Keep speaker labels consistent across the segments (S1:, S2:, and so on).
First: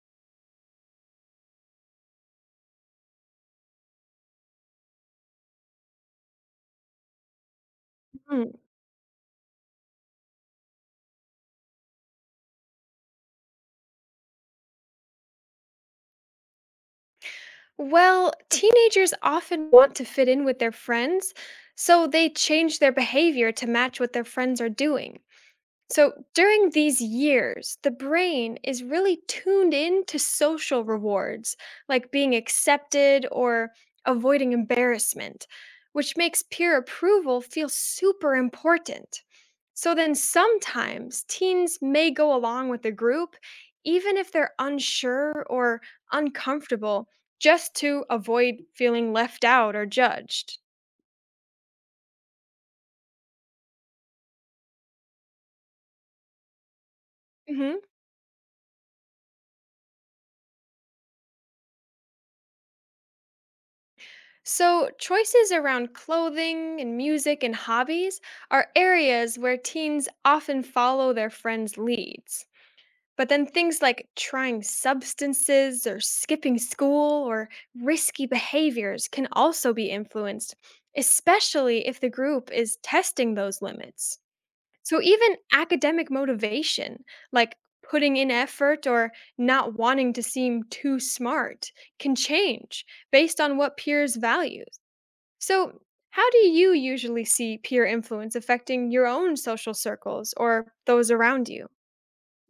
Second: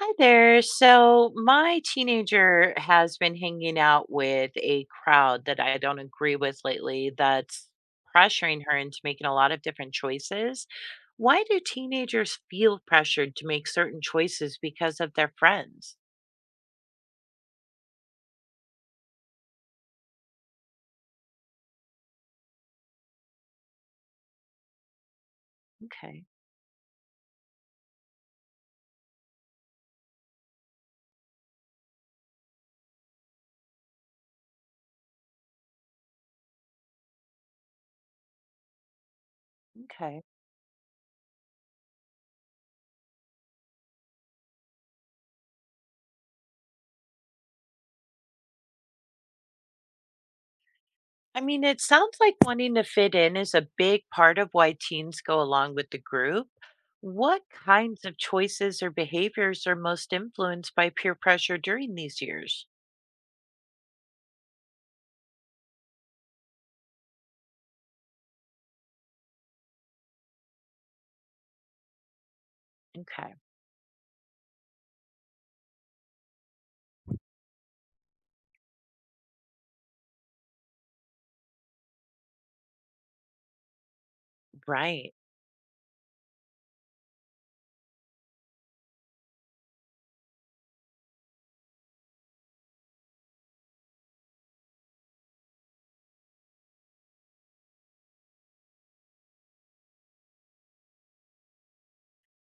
S1: Hi there. So, my teenager has been hanging out with a crowd that I don't agree with lately that's
S2: Mm.
S1: pressuring her into making a lot of different choices. Why do teenagers feel pressured to make certain choices because of their friends?
S2: Well, teenagers often want to fit in with their friends, so they change their behavior to match what their friends are doing. So
S1: Okay.
S2: during these years, the brain is really tuned in to social rewards, like being accepted or avoiding embarrassment, which makes peer approval feel super important. So then
S1: Okay.
S2: sometimes teens may go along with the group, even if they're unsure or uncomfortable, just to avoid feeling left out or judged.
S1: It sounds like wanting to fit in is a big part of why teens go along with the group. What
S2: Mhm.
S1: kinds of choices or behaviors are most influenced by peer pressure during these years?
S2: So, choices around clothing and music and hobbies are areas where teens often follow their friends' leads. But
S1: Okay.
S2: then things like trying substances or skipping school or risky behaviors can also be influenced, especially if the group is testing those limits. So,
S1: Right.
S2: even academic motivation, like putting in effort or not wanting to seem too smart, can change based on what peers value. So, how do you usually see peer influence affecting your own social circles or those around you?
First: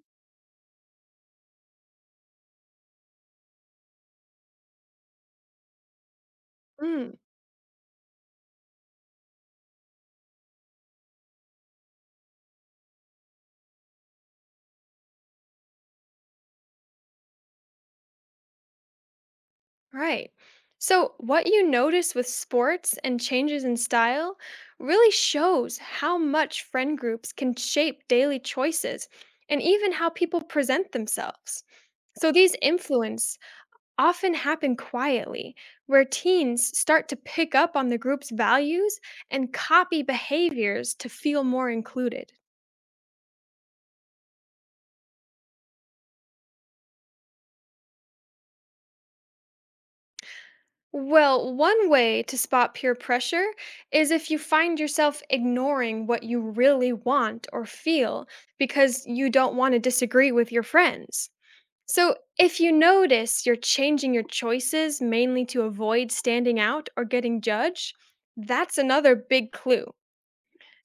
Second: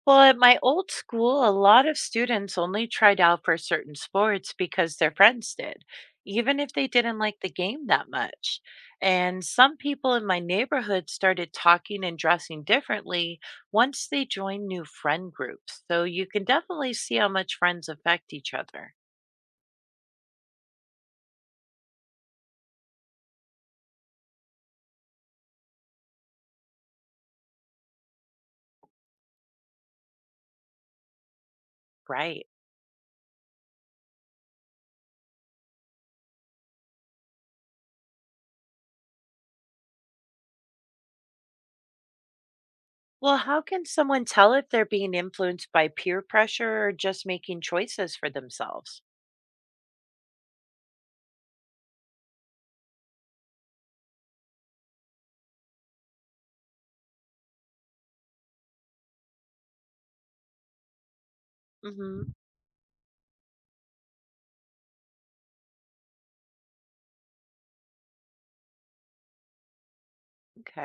S1: Well, at my old school, a lot of students only tried out for certain sports because their friends did, even if they
S2: Mm,
S1: didn't like the game that much. And some people in my neighborhood started talking and dressing differently once they joined new friend groups. So you can definitely see how much friends affect each other.
S2: Right. So, what you notice with sports and changes in style really shows how much friend groups can shape daily choices and even how people present themselves. So,
S1: Right.
S2: these influence often happen quietly, where teens start to pick up on the group's values and copy behaviors to feel more included.
S1: Well, how can someone tell if they're being influenced by peer pressure or just making choices for themselves?
S2: Well, one way to spot peer pressure is if you find yourself ignoring what you really want or feel because you don't want to disagree with your friends. So,
S1: Hmm.
S2: if you notice you're changing your choices mainly to avoid standing out or getting judged, that's another big clue.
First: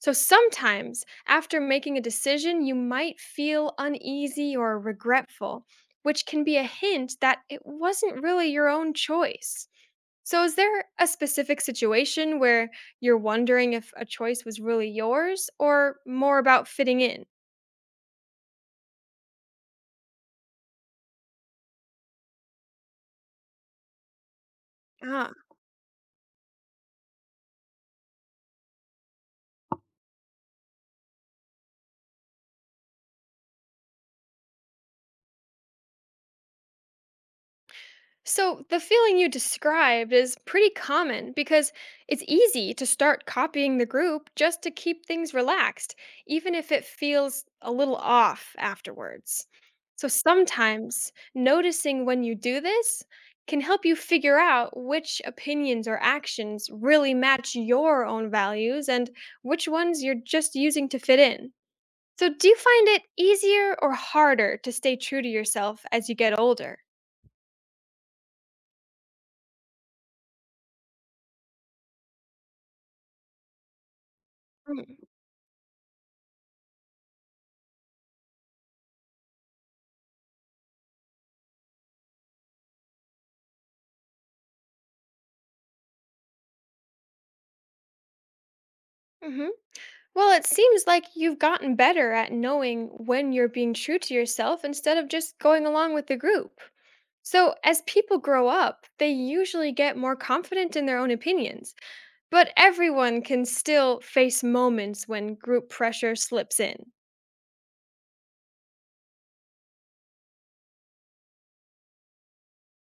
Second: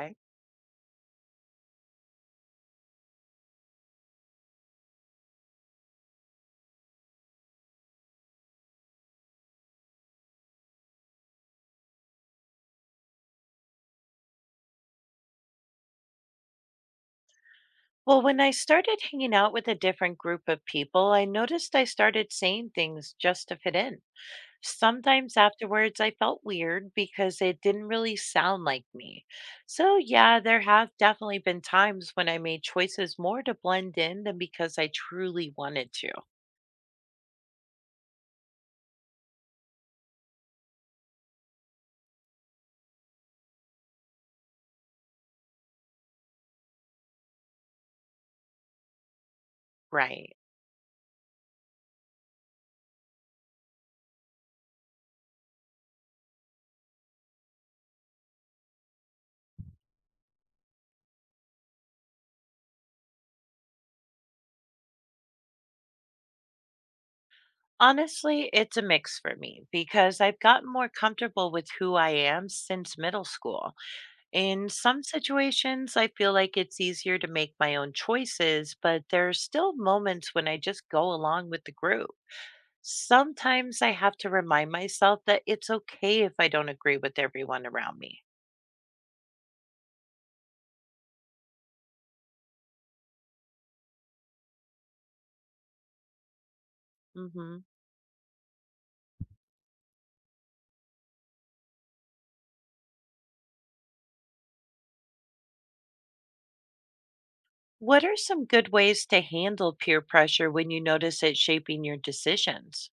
S2: So, sometimes after making a decision, you might feel uneasy or regretful, which can be a hint that it wasn't really your own choice. So, is there a specific situation where you're wondering if a choice was really yours or more about fitting in?
S1: Well, when I started hanging out with a different group of people, I noticed I started saying things just to fit in. Sometimes afterwards, I felt weird because it didn't really sound like me. So, yeah, there have definitely been times when I made choices more to blend in than because I truly wanted to.
S2: So, the feeling you described is pretty common because it's easy to start copying the group just to keep things relaxed, even if it feels a little off afterwards. So,
S1: Right.
S2: sometimes noticing when you do this can help you figure out which opinions or actions really match your own values and which ones you're just using to fit in. So, do you find it easier or harder to stay true to yourself as you get older?
S1: Honestly, it's a mix for me because I've gotten more comfortable with who I am since middle school. In some situations, I feel like it's easier to make my own choices, but there are still moments when I just go along with the group. Sometimes I have to remind myself that it's okay if I don't agree with everyone around me.
S2: Mm-hmm. Well, it seems like you've gotten better at knowing when you're being true to yourself instead of just going along with the group. So,
S1: Hmm.
S2: as people grow up, they usually get more confident in their own opinions, but everyone can still face moments when group pressure slips in.
S1: What are some good ways to handle peer pressure when you notice it shaping your decisions?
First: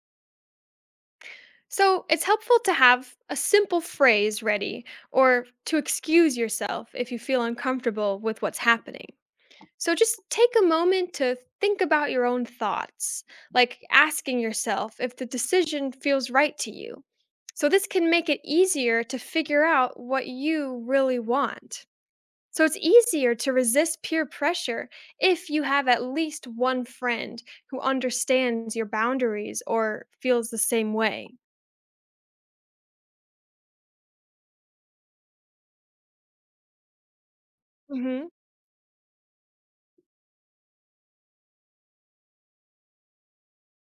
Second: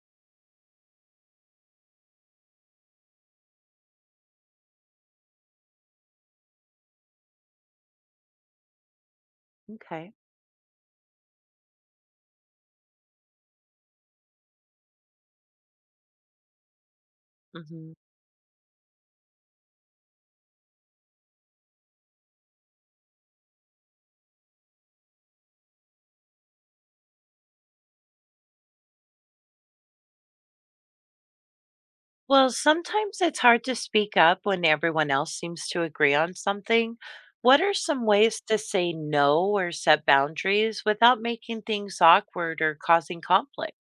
S2: So, it's helpful to have a simple phrase ready or to excuse yourself if you feel uncomfortable with what's happening. So
S1: Okay.
S2: just take a moment to think about your own thoughts, like asking yourself if the decision feels right to you. So this
S1: Hmm.
S2: can make it easier to figure out what you really want. So it's easier to resist peer pressure if you have at least one friend who understands your boundaries or feels the same way.
S1: Well, sometimes it's hard to speak up when everyone else seems to agree on something. What are some
S2: Mhm.
S1: ways to say no or set boundaries without making things awkward or causing conflict?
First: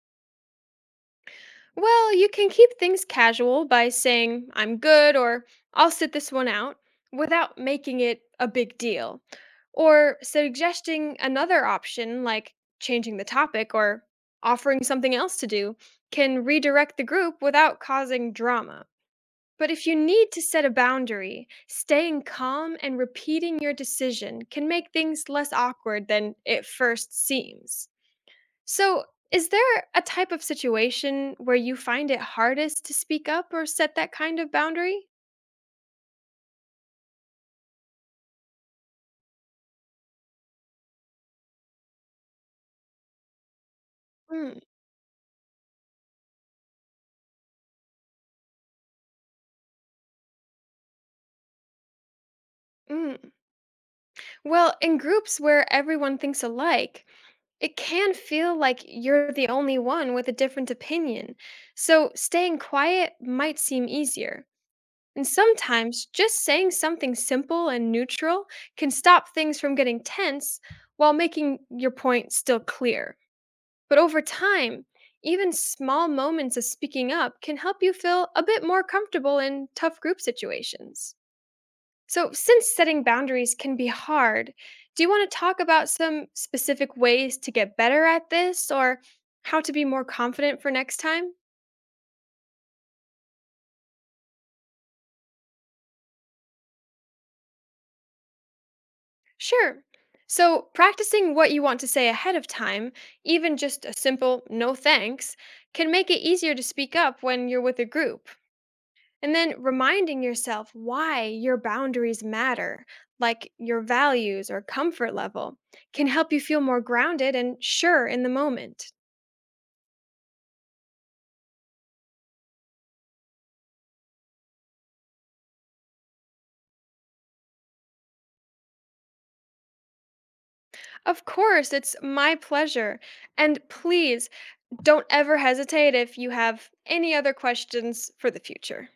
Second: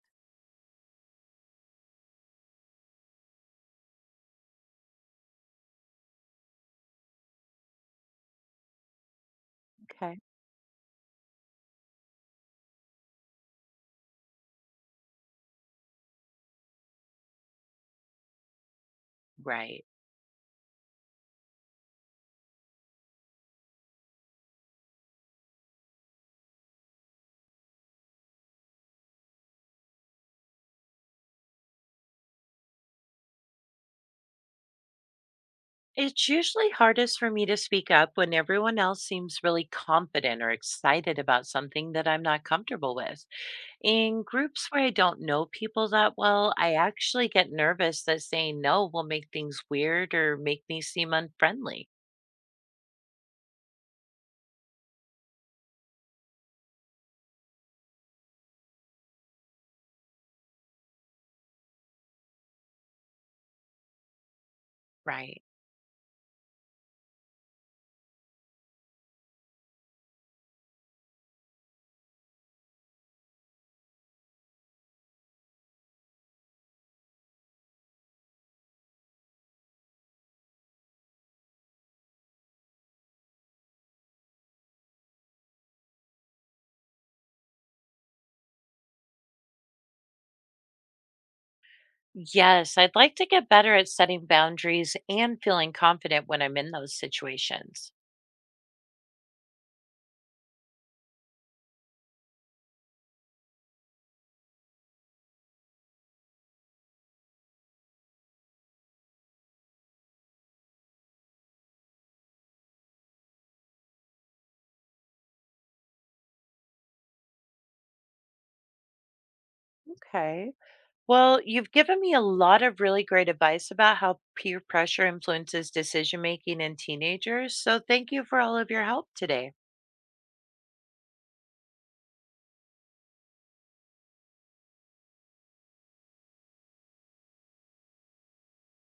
S2: Well, you can keep things casual by saying, I'm good, or I'll sit this one out, without making it a big deal. Or
S1: Okay.
S2: suggesting another option, like changing the topic or offering something else to do, can redirect the group without causing drama. But
S1: Right.
S2: if you need to set a boundary, staying calm and repeating your decision can make things less awkward than it first seems. So, is there a type of situation where you find it hardest to speak up or set that kind of boundary?
S1: It's usually hardest for me to speak up when everyone else seems really confident or excited about something that I'm not comfortable with. In
S2: Mm,
S1: groups where I don't know people that well, I actually get nervous that saying no will make things weird or make me seem unfriendly.
S2: mm. Well, in groups where everyone thinks alike, it can feel like you're the only one with a different opinion. So, staying quiet might seem easier. And
S1: Right.
S2: sometimes just saying something simple and neutral can stop things from getting tense while making your point still clear. But over time, even small moments of speaking up can help you feel a bit more comfortable in tough group situations. So, since setting boundaries can be hard, do you want to talk about some specific ways to get better at this or how to be more confident for next time?
S1: Yes, I'd like to get better at setting boundaries and feeling confident when I'm in those situations.
S2: Sure. So, practicing what you want to say ahead of time, even just a simple no thanks, can make it easier to speak up when you're with a group. And then reminding yourself why your boundaries matter, like your values or comfort level, can help you feel more grounded and sure in the moment.
S1: Okay. Well, you've given me a lot of really great advice about how peer pressure influences decision making in teenagers. So thank you for all of your help today.
S2: Of course, it's my pleasure. And please don't ever hesitate if you have any other questions for the future.